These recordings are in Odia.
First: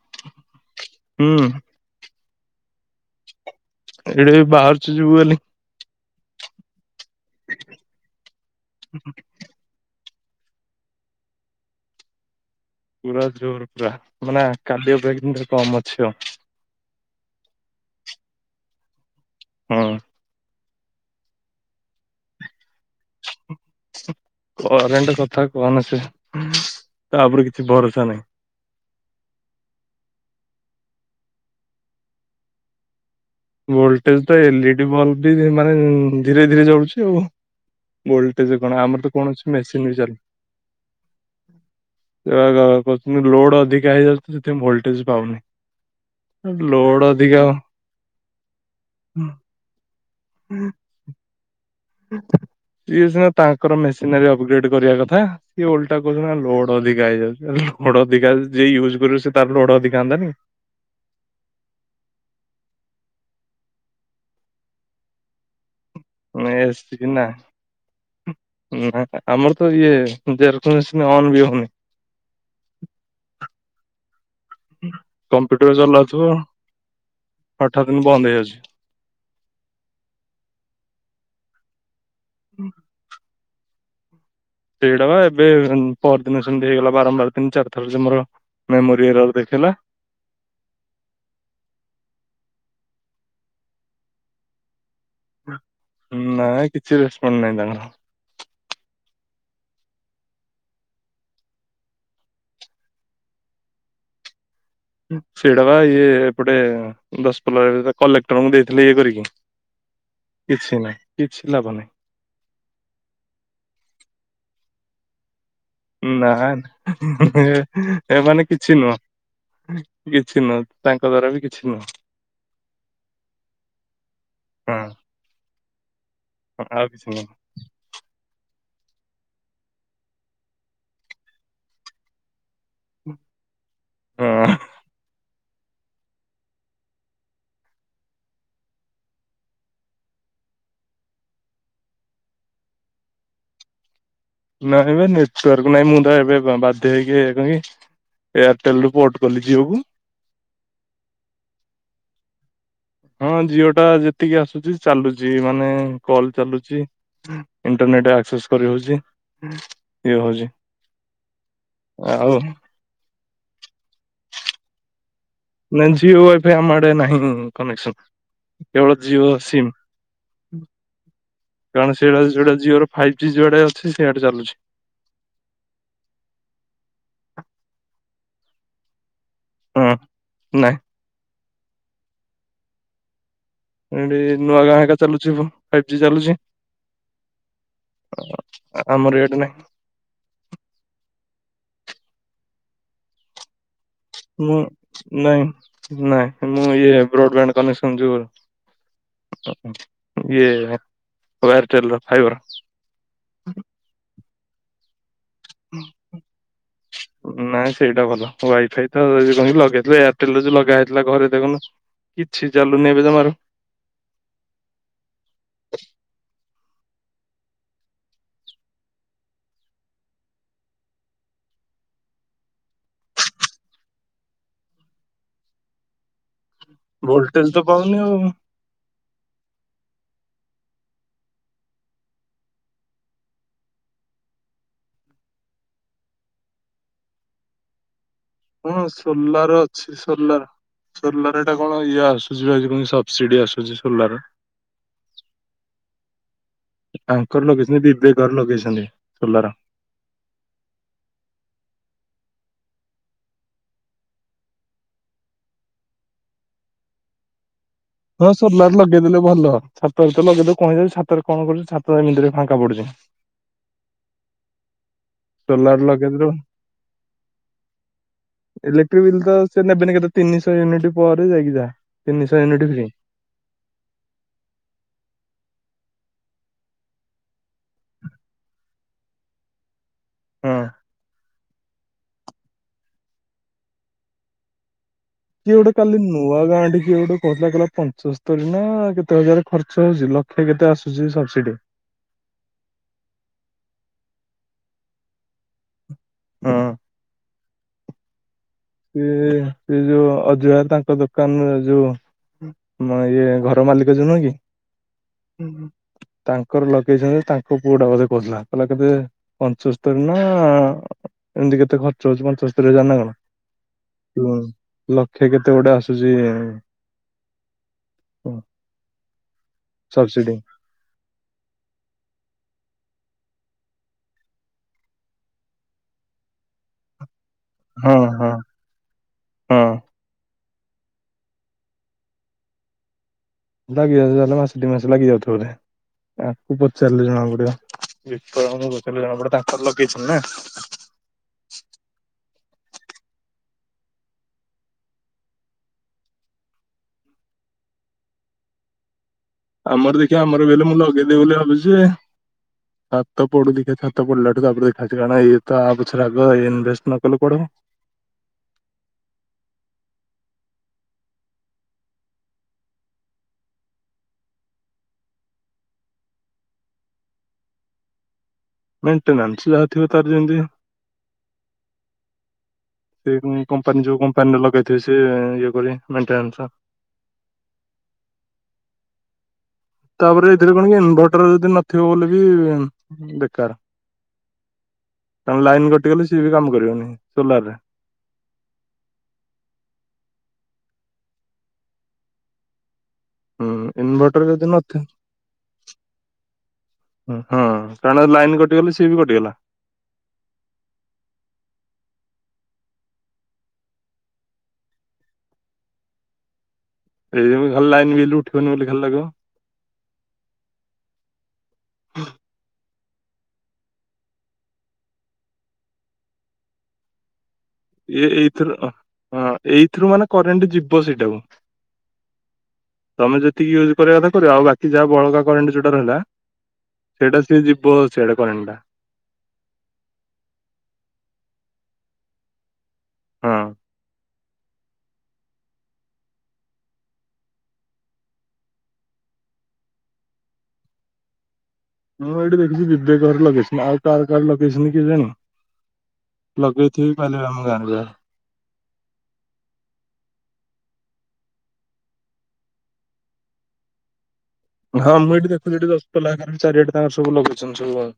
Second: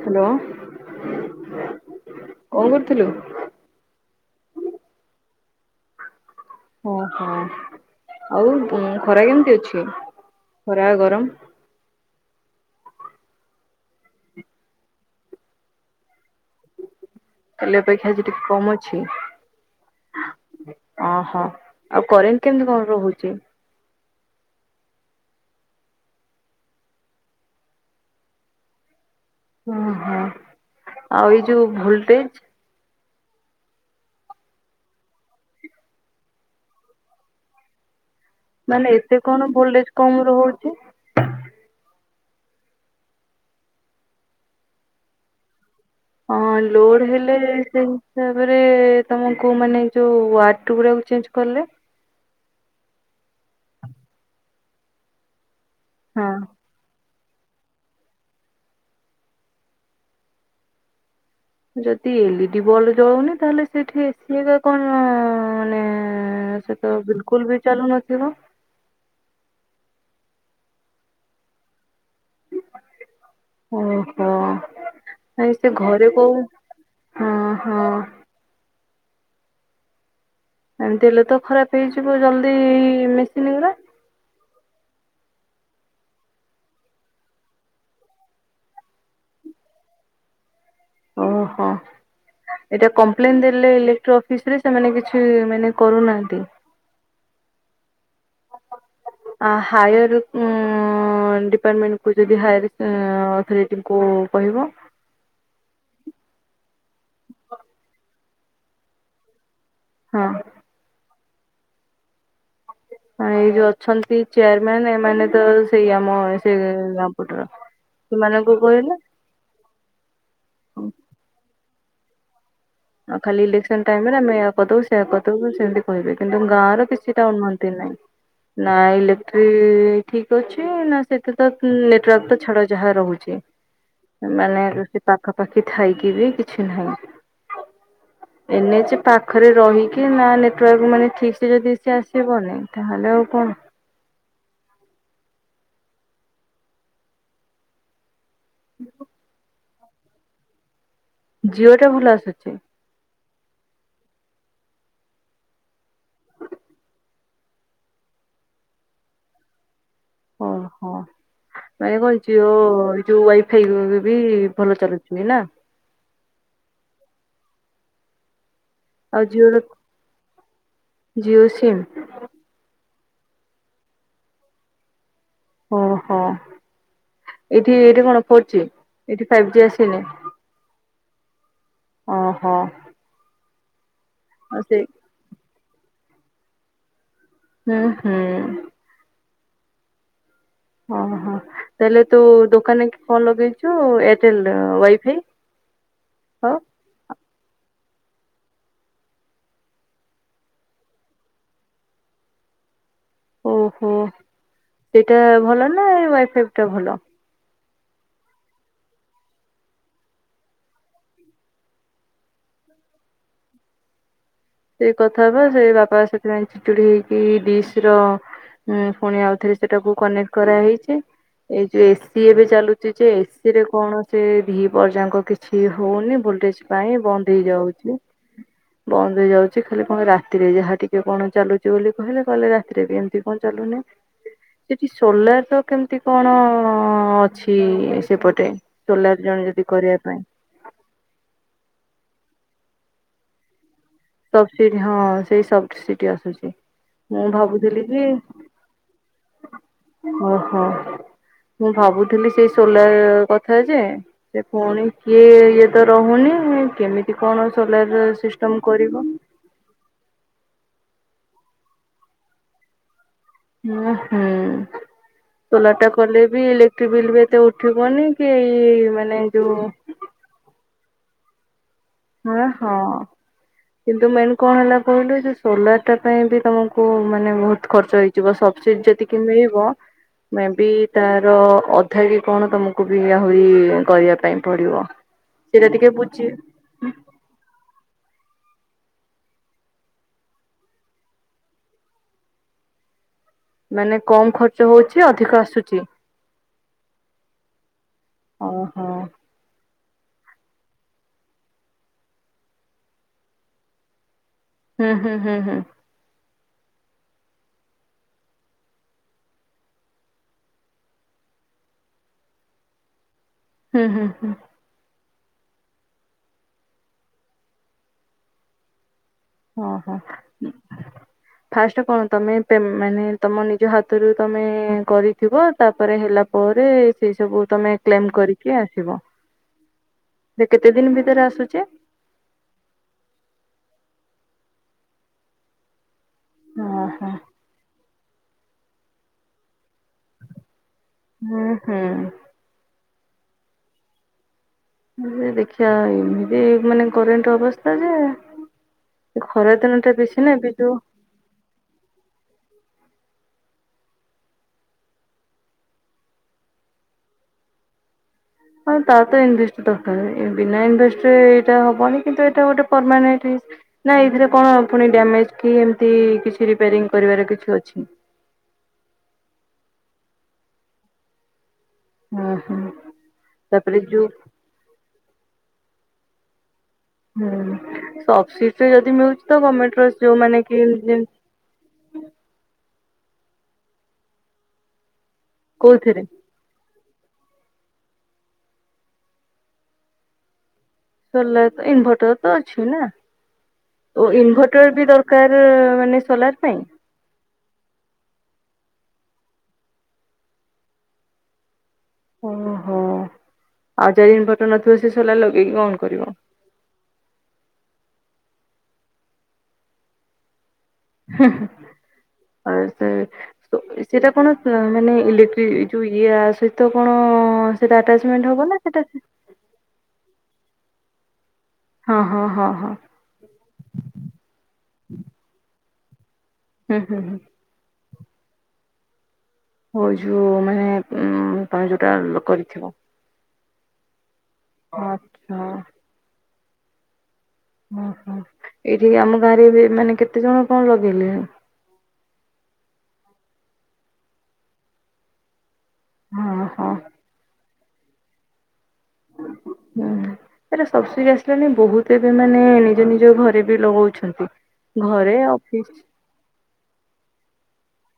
ହ୍ୟାଲୋ ହୁଁ କଣ କରୁଥିଲୁ। ଏଇଡେ ବାହହାରଚ ଯିବୁଲି। ଓହୋ ଆଉ ଖରା କେମିତି ଅଛି। ଖରା ଗରମ ପୁରା ଜୋର ପୁରା ମାନେ କାଲିମ କମ ଅଛି ଆଉ ତାଲେ ଅପେକ୍ଷା ଆଜି ଟିକେ କମ ଅଛି ହଁ ଓହୋ ଆଉ କରେଣ୍ଟ କେମିତି କଣ ରହୁଛି। କରେଣ୍ଟ କଥା କହନ ସେ ତାପରେ କିଛି ଭରସା ନାହିଁ। ହୁଁ ହୁଁ ଆଉ ଏଇ ଯୋଉ ଭୋଲଟେଜ। ଭୋଲଟେଜ ତ ଏଲଇଡି ବଲ୍ବ ବି ମାନେ ଧୀରେ ଧୀରେ ଜଳୁଛି ଆଉ। ଭୋଲଟେଜ କଣ ମାନେ ଆମର ତ ଏତେ କୌଣସି କଣ ମେସିନ ଭୋଲଟେଜ ବି କମ ର ହଉଛି। ସେ ଲୋଡ଼ ଅଧିକ ହେ ଯ ସେେ ଭୋଲଟେଜ ପାଉନ। ହଁ ଲୋଡ ହେଲେ ସେଇ ହିସାବରେ ତମକୁ ମାନେ। ଯୋଉ ୱାର୍ ଗୁଡାକୁ ଚେଞ୍ଜ କଲେ। ସଏ ସିନା ତାଙ୍କର ମେସିନାରୀ ଅପଗ୍ରେଡ କରିବା କଥା। କି ଓଲଟା କୁ ହଁ ନା ଲୋଡ ଅଧିକ ହେଇଯାଉଛି। ଲୋଡ ଅଧିକା ଯ ୟୁଜ କରୁ ସେ ତାର ଲୋଡ ଅଧିକା ହନ୍ତାାନ। ଯଦି ଏଲଇଡି ବଲବ ଜଳଉନି ତାହେଲେ ସେଇଠି ଏସି ହେବା କଣ ମାନେ। ନ ସେ ଆସ ତ କି ନା ବିଲକୁଲ ବି ଚାଲୁନଥିବ ନା ଆମର ତ ତ ଦେଖ ଅନନ୍ ବି ହଉନି ହୁଁ କମ୍ପ୍ୟୁଟର ଚଲାଉଥିବ କୋଉ ହଁ ହଁ ଆଠ ଦିନ ବନ୍ଦ ହେଇଯାଉଛି। ଏମତି ହେଲେ ତ ଖରାପ ହେଇଯିବ। ମୁଁ ଜଲଦି ମିସିିନିନା। ସେଇଟା ବା ଏବେ ପର ଦିନ ସେମିତି ହେଇଗଲା ବାରମ୍ବାର ତିନି ଚାରିଥର ଯେମୋର ମେମୋରି ଏରର ଦେଖେଇଲା। ଓହୋ ଏଟା କମ୍ପ୍ଲେନ ଦେଲେ ଇଲେକ୍ଟ୍ରୀ ଅଫିସ ରେ ସେମାନେ କି ନାଇଁ କିଛି ରେସପନ ନାହିଁ ତାଙ୍କର। ଆ ହାୟାର୍ ଡିପାର୍ଟମେଣ୍ଟକୁ ଯଦି ହାୟାର୍ ଅଥରିଟିଙ୍କୁ କହିବ ସେଇଟା ବା ଇଏ ଏପଟେ ଦଶ ପଲ କଲେକ୍ଟରଙ୍କୁ ଦେଇଥିଲେ ଇଏ କରିକି। ହଁ। କିଛି ନାହିଁ। କିଛି ଲାଭ ନାହିଁ ଏଇ ଯୋଉ ଅଛନ୍ତି ଚେୟାରମ୍ୟାନ ଏମାନେ ତ ସେଇ ଆମ ନା ସେ ଗାଁପଟର। ଏ ଏମାନେ ସେମାନଙ୍କୁ କିଛି କହିଲେ ନୁହଁ କିଛି ନୁହଁ ତାଙ୍କ ଦ୍ଵାରା ବି କିଛି ନୁହଁ। ଆଉ ଖାଲି ଇଲେକ୍ସନ ଟାଇମ ରେ ଆମେ ଏଇଆ କରିଦବୁ ହଁ ସେଇଆ କରିଦବୁ ସେମତି କହିବେ କିନ୍ତୁ ଆଉ ଗାଁର କିଛି କିଛିଟା ନୁହଁ ଉନ୍ନତି ନାଇଁ। ନା ଇଲେକ୍ଟ୍ରି ଠିକ୍ ଅଛି ନା ସେଥି ତ ନେଟୱାର୍କ ତ ଛାଡ ଯାହା ରହୁଛି ହଁ। ମାନେ ସେ ପାଖାପାଖି ଥାଇ କି ବି କିଛି ନାହିଁ। ଏନଏଚ୍ ପାଖରେ ରହିକି ନା ନେଟୱାର୍କ ମାନେ ଠିକ୍ ସେ ଯଦି ସେ ଆସିବନି ତାହେଲେ ଆଉ କଣ ନାଇଁ ବେ ନେଟୱାର୍କ ନାଇଁ ମୁଁ ତ ଏବେ ବାଧ୍ୟ ହେଇକି କଲି ଏୟାରଟେଲ ରୁ ପୋର୍ଟ କଲି ଜିଓକୁ ଜିଓ ଟା ଭଲ ଆସୁଛି। ହଁ ଜିଓ ଟା ଯେତିକି ଆସୁଚି ଚାଲୁଚି ମାନେ କଲ୍ ଚାଲୁଛି ଇଣ୍ଟରନେଟ ଆକ୍ସେସ୍ କରିହଉଛି। ଓ ହୋ। [unintelligible] ଆଉ ଯୋଉ ୱାଇଫାଇ ବି ଭଲ ଚାଲୁଛି ନା। ସିଏ ୱାଇଫାଇ ଆମ ଆଡେ ନାହିଁ କନେକ୍ସନ୍। କେବଳ ଆଉ ଜିଓ ଜିଓର ସିମ୍ ଜିଓ ସିମ୍ କାରଣ ସେଇଟା ସେଇଟା ଜିଓର ଫାଇଭ୍ ଜି ଯୁଆଡେ ଅଛି ସିଆଡେ ଚାଲୁଛି। ଓ ହୋ ଏଠି ଏଇଠି କଣ ଫୋର୍ ଜି? ଏଠି ଫାଇଭ ଜି ହଁ ଆସୁନି। ନାଇଁ। ଓ ହୋ। ଏଇଠି ନୂଆ ଗାଁ ହେରିକା ଚାଲୁଛିି ବ ଫାଇଭ୍ ଜି ଚାଲୁଛି। ହୁଁ ହୁଁ। ଆମର [inaudible] ଓ ହୋ ତାହଲେ ତୁ ଦୋକାନରେ କଣ ଲଗେଇ ମୁଁ ନାଇଁ ନାଇଁ ହଁ ମୁଁ ଇଏ ବ୍ରଡବ୍ୟାଣ୍ଡ କନେ ଯୋଉ ଏୟା ଏୟାରଟେଲ ର ଫାଇବର। ଓ ହୋ ଏଟା ଭଲ ନା ଏ ୱାଇଫାଇ ଟା ଭଲ ନାଇଁ ସେଇଟା ଭଲ ୱାଇଫାଇ ତ କଣ କହିଲୁ ଲଗିଆ ହେଇଥିଲା ଏୟାରଟେଲ ଯୋଉ ଲଗା ହେଇଥିଲା ଘରେ ଦେଖୁନୁ କିଛି ଚାଲୁନି ଏବେ ଜମାରୁ ସେଇ କଥା ବା ସେ ବାପା ସେଥିପାଇଁ ଚିଡିକି ଡିସ୍ ର ପୁଣି ଆଉଥରେ ସେଟାକୁ କନେକ୍ଟ କରାହେଇଛି ଏଇ ଯୋଉ ଏସି ଏବେ ଚାଲୁଛି ଯେ ଏସି ରେ କୌଣସି ଭି ପର୍ଯ୍ୟାଙ୍କ କିଛି ହଉନି ଭୋଲଟେଜ ପାଇଁ ବନ୍ଦ ଭୋଲଟେଜ ତ ହେଇଯାଉଛି ପାଉନି ଆଉ ବନ୍ଦ ହେଇଯାଉ ଖାଲି କଣ ରାତିରେ ଯାହା ଟିକେ କଣ ଚାଲୁଛି ବୋଲି କହିଲେ କହିଲେ ରାତିରେ ବି ଏମିତି କଣ ଚାଲୁନି ସେଠି ସୋଲାର ର କେମିତି କଣ ଅ ଅଛି? ସେପଟେ? ହଁ ଜଣେ ସୋଲାର ଯଦି ଅଛି କରିବା ପାଇଁ ସୋଲାର ସୋଲାର ଏଇଟା କଣ ଇଏ ଆସୁ ଆ ପାଇଁ ସବସିଡି ଆସୁଛି ସୋଲାର ସବ ସି ହଁ ସେଇ ସବ ଉୁଟି ଆସୁଛି ମୁଁ ତାଙ୍କର ଲଗେଇଛନ୍ତି ଭାବୁଥିଲି ବି ବିବେକ ଘର ଲଗେଇଛନ୍ତି ସୋଲାର ଓହୋ ମୁଁ ଭାବୁଥିଲ ଥିଲି ସେଇ ସୋଲାର କଥା ଯେ ସେ ପୁଣି କିଏ ଇଏ ତ ରହୁନି କେମିତି କଣ ସୋଲାର ର ସିଷ୍ଟମ୍ ଲଗେଇଦଲେ ଭଲ ଛାତରେ ଲଗେଇଦବ କ କହି ଯାଉଛି ସାତରେ କଣ କରୁଛି ସାତ ମିରେ ଫାଙ୍କା ପଡୁଛି ହଁ ହୁଁ ସୋଲାର ଚୋଲାର ଟା କଲେ ଲଗେଇଦେଲୁ ବି ଇଲେକ୍ଟ୍ରିକ ବିଲ୍ ବି ଏତେ ଉଠିବନି କି ଏଇ ଇଲେକ୍ଟ୍ରିକ ମାନେ ବିଲ୍ ତ ଯୋଉ ସେ ନେବେନି କେତେ ତିନିଶହ ୟୁନିଟ୍ ପରେ ଯାଇକିଛା ହଁ ହଁ କିନ୍ତୁ ମେନ୍ କଣ ହେଲା କହିଲୁ ଯେ ସୋଲାର ଟା ପାଇଁ ବି ତମକୁ ମାନେ ବହୁତ ଖର୍ଚ୍ଚ ହେଇଯିବ ସବସିଡି ଯେତିକି ମିଳିବ ହଁ ମେବି ତାର ଅଧା କି କଣ ତମକୁ ବି ଆହୁରି କରିବା ପାଇଁ ପଡିବ ସେଇଟା କିଏଗୋଟେ ଟିକେ କାଲି ବୁଝି ନୂଆ ଗାଡି ଗୋଟେ କହୁଥିଲା କହିଲ ପଞ୍ଚସ୍ତରୀ ନା କେତେ ହଜାର ଖର୍ଚ୍ଚ ହଉଛି ଲକ୍ଷେ କେତେ ଆସୁଛି ସବସିଡି ମାନେ କମ ଖର୍ଚ୍ଚ ହଉଛି ଅଧିକ ଆସୁଛି ହଁ ଓହୋ ସେ ଯୋଉ ଅଜୁଆ ତାଙ୍କ ଦୋକାନ ଯୋଉ ଇଏ ଘର ମାଲିକ ଜଉ ନୁହେଁକି ହୁଁ ହମ୍ଁ ହୁଁ ହଁ ତାଙ୍କର ଲଗେଇଛନ୍ତି ତାଙ୍କ ପୁଅଟା ବୋଧେ କହୁଥିଲା କହିଲା କେେ ପଞ୍ଚସ୍ତରୀ ନା ଏମତି କେତେ ଖର୍ଚ୍ଚ ହଉଛି ପଞ୍ଚସ୍ତରୀ ହଜାର ନା କଣ ହୁଁ ହୁଁ ହୁଁ ଲକ୍ଷେ କେତେ ଗୁଟେ ଆସୁଛି ହ ଓ ହୋ ଫାଷ୍ଟ କଣ ତମେ ମାନେ ତମ ନିଜ ହାତରୁ ତମେ କରିଥିବ ତାପରେ ହେଲା ପରେ ସେ ସବୁ ତମେ ହଁ କ୍ଲେମ ହଁ କରିକି ଆସିବ। ହଁ। ସେ କେତେ ଦିନ ଭିତରେ ଆସୁଛେ? ଲାଗିଯାଉ ତାଲେ ମାସ ଡି ମାସ ଲାଗିଯାଉ ବୋଧେ? ଆକୁ ପଚାରିଲି ଓହୋ। ଜଣା ପଡିବ। [inaudible] ଜଣପଡେ ତାଙ୍କର ଲଗେଇଛନ୍ତି ନା ହୁଁ ହୁଁ ଦେଖିବା ଏମିତି ମାନେ କରେଣ୍ଟ ଅବସ୍ଥା ଯେ ଖରା ଦିନ ଟା ଆମର ବେଶୀ ଦେଖିବା ନା ଆମର ଏବେ ବଲେ ଯୋଉ ମୁଁ ଲଗେଇଦେବ ବୋଲି ଭାବୁଛି। ଛାତ ପଡୁ ଦେଖି ଛାତ ପଡିଲାଠୁ ତାପରେ ଦେଖାଛି କାରଣ ଇଏ ତ ଆ ପଛରେ ଆଗ ଇନଭେଷ୍ଟ ନ କଲେ କୁଆଡୁ ହେବ ହଁ ତାର ତ ଇନଭେଷ୍ଟ ଦରକାର ବିନା ଇନଭେଷ୍ଟ ରେ ଏଟା ହବନି କିନ୍ତୁ ଏଟା ଗୋଟେ ପରମାନେଟ ନା ଏଥିରେ କଣ ଡ୍ୟାମେଜ କି ଏମତି କି କିଛି ରିପାରିଙ୍ଗ କରିବାର କିଛି ଅଛି? ମେଣ୍ଟେନାନ୍ସ ଯାହା ଥିବ ତାର ଯେମିତି ହୁଁ ହୁଁ ସେ ତାପରେ କମ୍ପାନୀ ଯଉ ଯୋଉ କମ୍ପାନୀରେ ଲଗେଇଥିବେ ସେ ମେଣ୍ଟେନସ ହୁଁ ସବ ସିଟ ରେ ଯଦି ମିଳୁଛି। ତ ଗମେଣ୍ଟ ର ତାପରେ ଯୋଉମାନେ ଏଥିରେ କଣ କି ଇନଭର୍ଟର ଯଦି ନଥିବ ବୋଲି ବି ବେକାର କଣ ଲାଇନ୍ କୋଉଥିରେ କଟିଗଲେ ସିଏ ବି କାମ କରିବନି ସୋଲାର ସ ଇନଭର୍ଟର ତ ଅଛି ନା ହୁଁ ଓ ଇନଭର୍ଟର ଯଦି ଇନଭଟର ନଥିବ ବି ଦରକାର ମାନେ ସୋଲାର ପାଇଁ ହଁ କାରଣ ଲାଇନ କଟିଗଲା ସି ବି କଟିଗଲା? ଓହୋ ଆଉ ଯାରିିନ ଘଟ ନଥିବ ସେ ସିଲା ଲଗେଇକି କଣ କରିବ। ଏଇ ଭଲ ଲାଗନ ବିଲ ଉଠିବନି ବୋଲି ଖାଲି ଲଗେଇବ। ହଁ ହଁ ହୁଁ [inaudible] ସେଇଟା କଣ ମାନେ ଇଲେକ୍ଟ୍ରି ଯୋଉ ଇଏ ସହିତ କଣ ସେଟା ଏଇ ଆଟାଚମେଣ୍ଟ ହବ ଏଇଥିରୁ ନା ସେଟା ହଁ ଏଇଥିରୁ ମାନେ କରେଣ୍ଟ ଯିବ ସେଇଟାକୁ ହଁ ହଁ ହଁ ହଁ ତମେ ଯେତିକି ୟୁଜ କରିବା କଥା କର ଆଉ ବାକି ଯାହା ବଳକା କରେଣ୍ଟେ ଯ ର ହେଲା ହୁଁ ହୁଁ ହୁଁ ସେଇଟା ସି ଯିବ ସେଟା କରେଣ୍ଟ ଟା ହଉ ଯୋଉ ମାନେ ଉ ତମେ ଯୋଉଟା କରିଥିବ ହଁ ଆଚ୍ଛା ଓହୋ ଏଇଠିକି ଆମ ଗାଁରେ ମାନେ କେତେ ଜଣ କଣ ଲଗେଇଲେଣି ମୁଁ ଏଇଠି ଦେଖିଛି ବିବେକ ଘର ଲଗେଇଛନ୍ତିି ଆଉ କାର କାର ଲଗେଇଛନ୍ତି କେଜାଣି ହଁ ହଁ ଲଗେଇଥିବ ପାରିବେ ଆମ ଗାଁରେ ଯ ହୁଁ ଏରେ ସବସ ଆସିଲାଣି ବହୁତ ଏବେ ମାନେ ନିଜ ନିଜ ଘରେ ବି ଲଗଉଛନ୍ତି। ହଁ ମୁଁ ଘରେ ଏଠିଦେଖୁଥିଲି ଅଫିସ ଦଶପଲ୍ଲା ହେରିକାରେ ଚାରିଆଡୋଙ୍କ ସବୁ ଲଗେଇଛି। ଯୋଉଁ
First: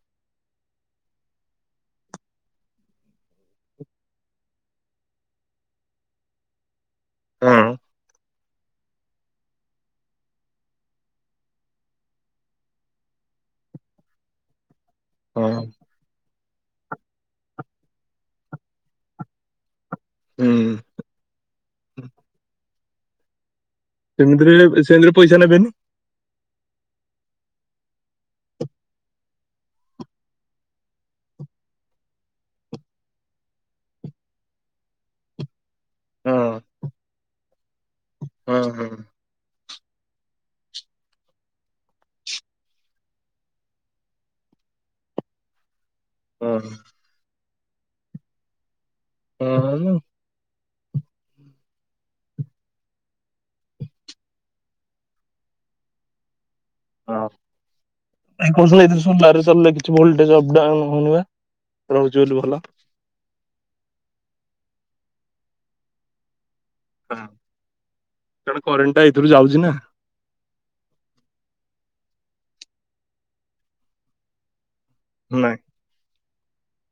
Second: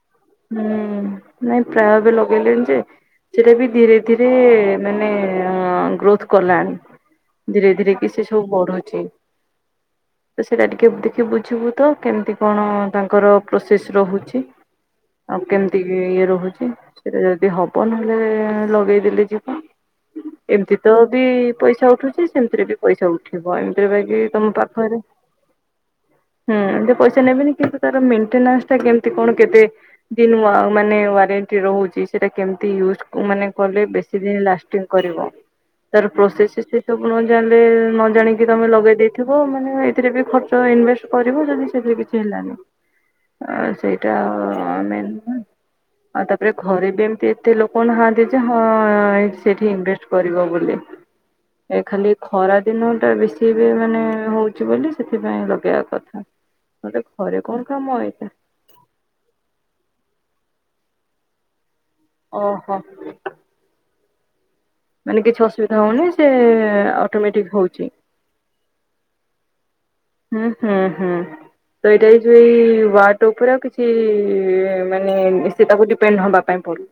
ହୁଁ ନାଇଁ ପ୍ରାୟବେ ଲଗେଇଲେଣି ଯେ ସେଟା ବି ଧୀରେ ଧୀରେ ମାନେ ଗ୍ରୋଥ କଲାଣି ଧୀରେ ହଁ ଧୀରେ କି ସେ ସୁ ବଢୁଛି ତ ସେଇଟା ଟିକେ ଦେଖି ବୁଝିବୁ ତ କେମତି କଣ ତାଙ୍କର ପ୍ରୋସେସ ରହୁଛି ଆଉ କେମିତି ଇଏ ରହୁଛି ସେଇଟା ଯଦି ହବ ନହେଲେ ଲଗେଇଦେଲେ ଯିବା। ହୁଁ ଏମିତି ତ ବି ପଇସା ଉଠୁଛି ସେମିତିରେ ବି। ପଇସା ଉଠିବ ଆମ ଫେରିବାକି ତମ ସେମିତିରେ ପାଖରେ ସେମିତିରେ ପଇସା ନେବେନି ହୁଁ ପଇସା ସେ ନେବେନି କିନ୍ତୁ ତ ମେଣ୍ଟେନାନ୍ସ ଟା କେମତି କଣ କେତେ ଦିନ ମାନେ ୱାରେଣ୍ଟି ରହୁଛି ସେଟା କେମିତି ୟୁଜ ମାନେ କରବେ ବେଶୀ ଦିନ ଲାଷ୍ଟିଂ କରିବ। ତାର ହଁ ପ୍ରୋସେସ ସେ ସବୁ ନ ଜାଣିଲେ ନ ଜାଣିକି ହଁ ତମେ ହଁ ଲଗେଇ ଦେଇଥିବ ମାନେ ସେଥିରେ ବି ଖର୍ଚ୍ଚ ଇନଭେଷ୍ଟ କରିବ ଯଦି ସେଥିରେ କିଛି ହେଲା ତ ସେଇଟା ଆମେ ଆଉ ତାପରେ ଘରେ ବି ଏମତି ଏତେ ଲୋକ ନାହାଁନ୍ତି ଯେ ହଁ। ହଁ ସେଇଠି ହଁ ଇନଭେଷ୍ଟ କରିବ ବୋଲି। ଏ ଖାଲି ଖରା ଦିନ ଟା ବେଶୀ ବି ମାନେ ହଉଛି ବୋଲି ସେଥିପାଇଁ ଲଗେଇବା କଥା। ନହେଲେ ହଁ ଘରେ କଣ କାମ ଏଇଟା। ନାଇଁ କହୁଥିଲି ଏତେ ସମୟ ଦାରୁ ସେ ଲାଗିଛ ଭଲ ଆଜି ଅପଡାଉନ ହଉନି ବା। ରହୁଛି ବୋଲି ଭଲ ଓହୋ। ମାନେ କିଛି ଅସୁବିଧା ହଉନି ସେ ଅଟୋମେଟିକ ହଉଛି। ଭିତରୁ ଯାଉଛି ନା। ହୁଁ ହୁଁ ହୁଁ ତ ଏଇଟା ଏ ଯୋଉ ଏଇ ୱାଟ ଉପରେ ଆଉ କିଛି ମାନେ ସିଏ ତାକୁ ଡିପେଣ୍ଡ ହବାକୁ ପାଇଁ ପଡ଼ିଲୁ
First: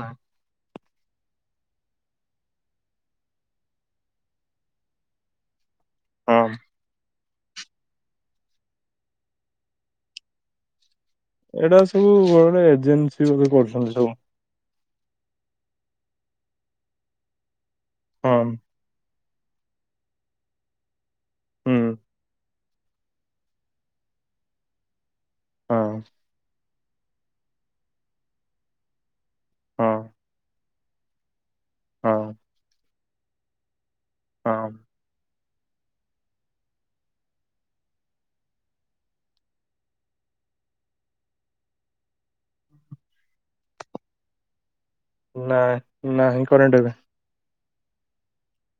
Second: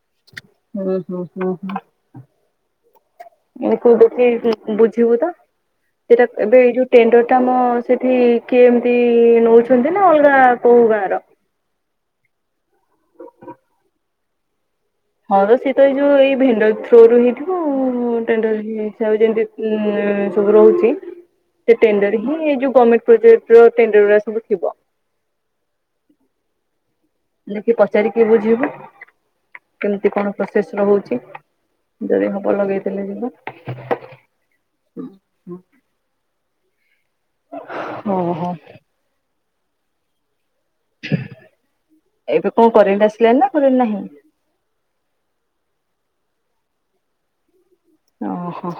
ନାଇଁ ହୁଁ ହୁଁ ହୁଁ ହୁଁ। ଏହାକୁ ଦେଖିକି ବୁଝିବୁ ତ। ସେଇଟା ହଁ ଏବେ ଏଇ ଯୋଉ ଟେଣ୍ଡର ତମ ସେଠି କିଏ ଏମିତି ନଉଛନ୍ତି ନା ଅଲଗା କୋଉ ଗାଁ ର ଏଇଟା ସବୁ ବେଳେ ଏଜେନ୍ସି ମାନେ କରୁଛନ୍ତି ସବୁ। ହଁ ତ ସିଏ ତ ଏଇ ଯୋଉ ଏଇ ଭେଣ୍ଡର ଥ୍ରୁରୁ ହେଇଥିବ ଆଉ ହଁ ଟେଣ୍ଡର ବି ଇଚ୍ଛା ହଉଚି ଯେମିତି ଉଁ ସବୁ ରହୁଛି ହୁଁ ସେ ଟେଣ୍ଡର ହିଁ ଏଇ ଯୋଉ ସମିଟ ପ୍ରୋଜେକ୍ଟ ର ଟେଣ୍ଡର ଗୁଡ଼ା ସବୁ ଥିବ। ହଁ। ଦେଖି ପଚାରିକି ବୁଝିବୁ। ହଁ କେମିତି କଣ ପ୍ର ଶେଷ ହଉଛି। ହଁ ଯଦି ହବ ଲଗେଇ ଚାଲେ ଯିବା ହଁ ହଁ ଓ ହୋ ଏବେ କଣ କରେଣ୍ଟ ଆସିଲଣିି ନା କରେଣ୍ଟ ନାହିଁ ନା ନାହିଁ କରେଣ୍ଟ ଏବେ। ଓହୋ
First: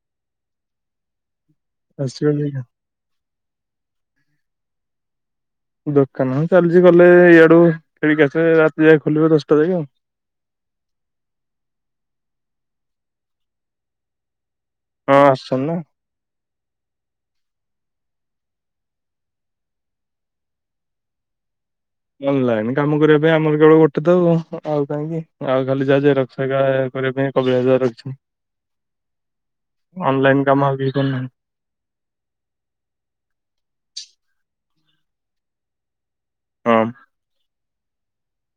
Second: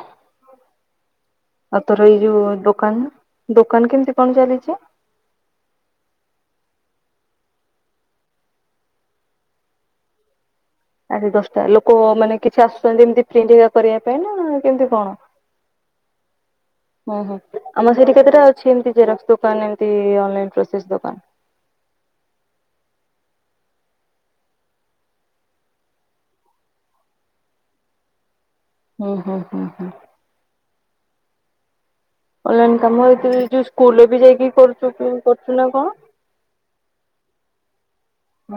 ଆଉ ତୋର ଏଇ ଯଉ ଆସିବନି ଦୋକାନରୁ ଦୋକାନ କେମିତି କଣ ଚାଲିଛି ଦୋକାନ ହଁ ଚାଲିଛି ଗଲେ ଏଇଆଡୁ ଖେଳିକି ଆସିବେ ରାତି ଯାଏ ଖୋଲିବେ ଦଶଟା ଯାଏ ଆଉ। ଆଜି ଦଶଟା ଲୋକ ମାନେ କିଛି ଆସୁଛନ୍ତି ଏମିତି ପ୍ରିଣ୍ଟ୍ କରିବା ପାଇଁ ନା କେମିତି କଣ? ହଁ ଆସଚନ୍ତି ନା ହୁଁ ହୁଁ ଆମ ସେଠି କେତେଟା ଅଛି ଏମତି ଜେରକ୍ସ ଦୋକାନ ଏମତି ଅନନାଇଲ ପ୍ରୋସେସ୍ ଦୋକାନ ଅନଲାଇନ କାମ କରିବା ପାଇଁ ଆମର କେବଳ ଗୋଟେ ତ ଆଉ କାଇଁକି ଆଉ ଖାଲି ଯାହା ଯାଏ ଜେରକ୍ସ ହରିକା କରିବା ପାଇଁ କପିଳା ଭାଉଜ ଘର ଅଛି। ହୁଁ ହୁଁ ହୁଁ ହୁଁ ଶନ ଅନଲାଇ କାମ ହେଇ ଯଉ ସ୍କୁଲ ବି ଯାଇକି କରୁ କରୁଛୁ ନା କଣ ହଁ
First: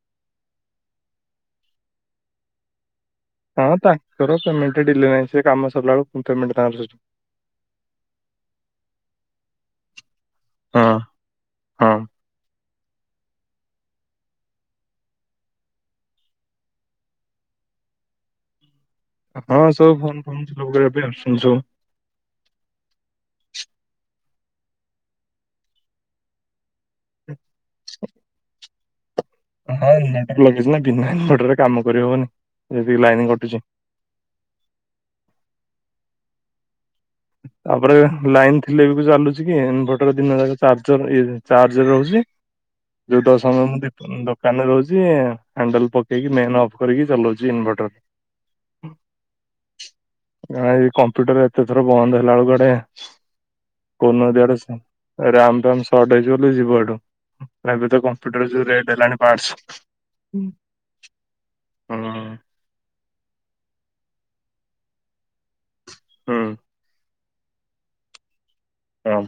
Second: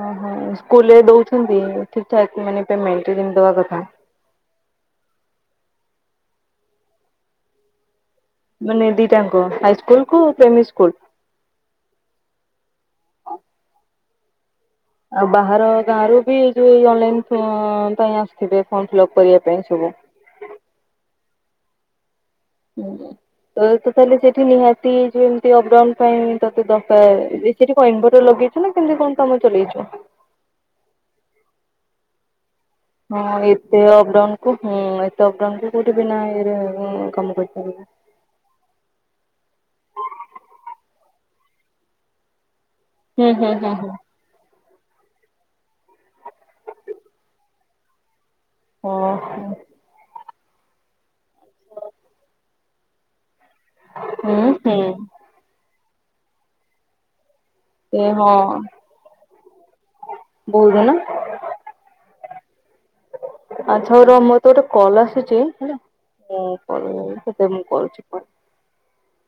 ଓ ହ ସ୍କୁଲରେ ଦଉଛନ୍ତି ଠିକ ଠାକ ମାନେ ପେମେଣ୍ଟ ଯେମିତି ଦବା ହଁ କଥା। ତାଙ୍କର ପେମେଣ୍ଟ ଡିଲେ ନାହିଁ ସେ କାମ ସିଲାବେଳକୁ ପେମେଣ୍ଟ ତା ମାନେ ଦିଟାଙ୍କ ହାଇସ୍କୁଲ। ପ୍ରେମି ହଁ। ସ୍କୁଲ ହଁ ଆଉ ବାହାର ଗାଁ ର ବି ଯୋଉ ଅନଲାଇନ ପାଇଁ ଆସିଥିବେ ଫର୍ମ ଫିଲପ କରିବା ହଁ ପାଇଁ ସବୁ ଫୋନ ଫନ ଫିଲପ କରିବା ପାଇଁ ଆସୁଛନ୍ତି ସବୁ। ହୁଁ ତ ତାହେଲେ ସେଠି ନିହାତି ଯୋଉ ଏମିତି ଅପ୍ ଡାଉନ୍ ପାଇଁ ତତେ ଡକା ସେଠି କଣ ଇନଭୋଟର ଲଗେଇଚୁ ନା କେମତି କଣ କାମ ଚଲେଇଛୁ? ହଁ ଇନଭୋଟର ଲଗେଇଚୁ ନା ବିନା ଇନଭୋଟରରେ। କାମ କରି ହବନି। ହଁ ଏତେ ଅପଡାଉନ କୁ ହୁଁ ଏତେ ଅପଡାଉନ କୁ। କଉଟି ବିନା ଇଏ ରେ। ତାପରେ ଲାଇନ ଥିଲେ ବି ଚାଲୁଛି କି ଇନଭର୍ଟର ଦିନ ଯା ଚାର୍ଜର ଇଏ ଚାର୍ଜ ରହୁଛି। ହୁଁ ଯୋଉଦ ହୁଁ ସମୟ ହୁଁ ହୁଁ ମୁ ଦୋକାନରେ ରହୁଛି। ହ୍ୟାଣ୍ଡଲ ପକେଇକି ମେନ୍ ଅଫ୍ କରିକି ଚଲଉଛି ଇନଭୋଟର। ଓ ହ ହଁଇ କମ୍ପ୍ୟୁଟର ଏତ ତ ପ ବନ୍ଦ ହେଲା ବେଳୁ କଆଡେ କନ ହୁଁ ଦଡ ହୁଁ ରାମ ରାମ ସଟ ଯିବ ଏଠୁ ଏବେ ତ ଏ କମ୍ପ୍ୟୁଟର ଯୋଉ ରେଟ୍ ହେଲାଣି ପାଠଶ ବହୁଦ ନା ଆଚଛୋର ମର ତ ଗୋଟେ କଲ ଆସୁଛି। ହୁଁ ହଁ କ ମୁଁ କରୁଛି କଣ ହଁ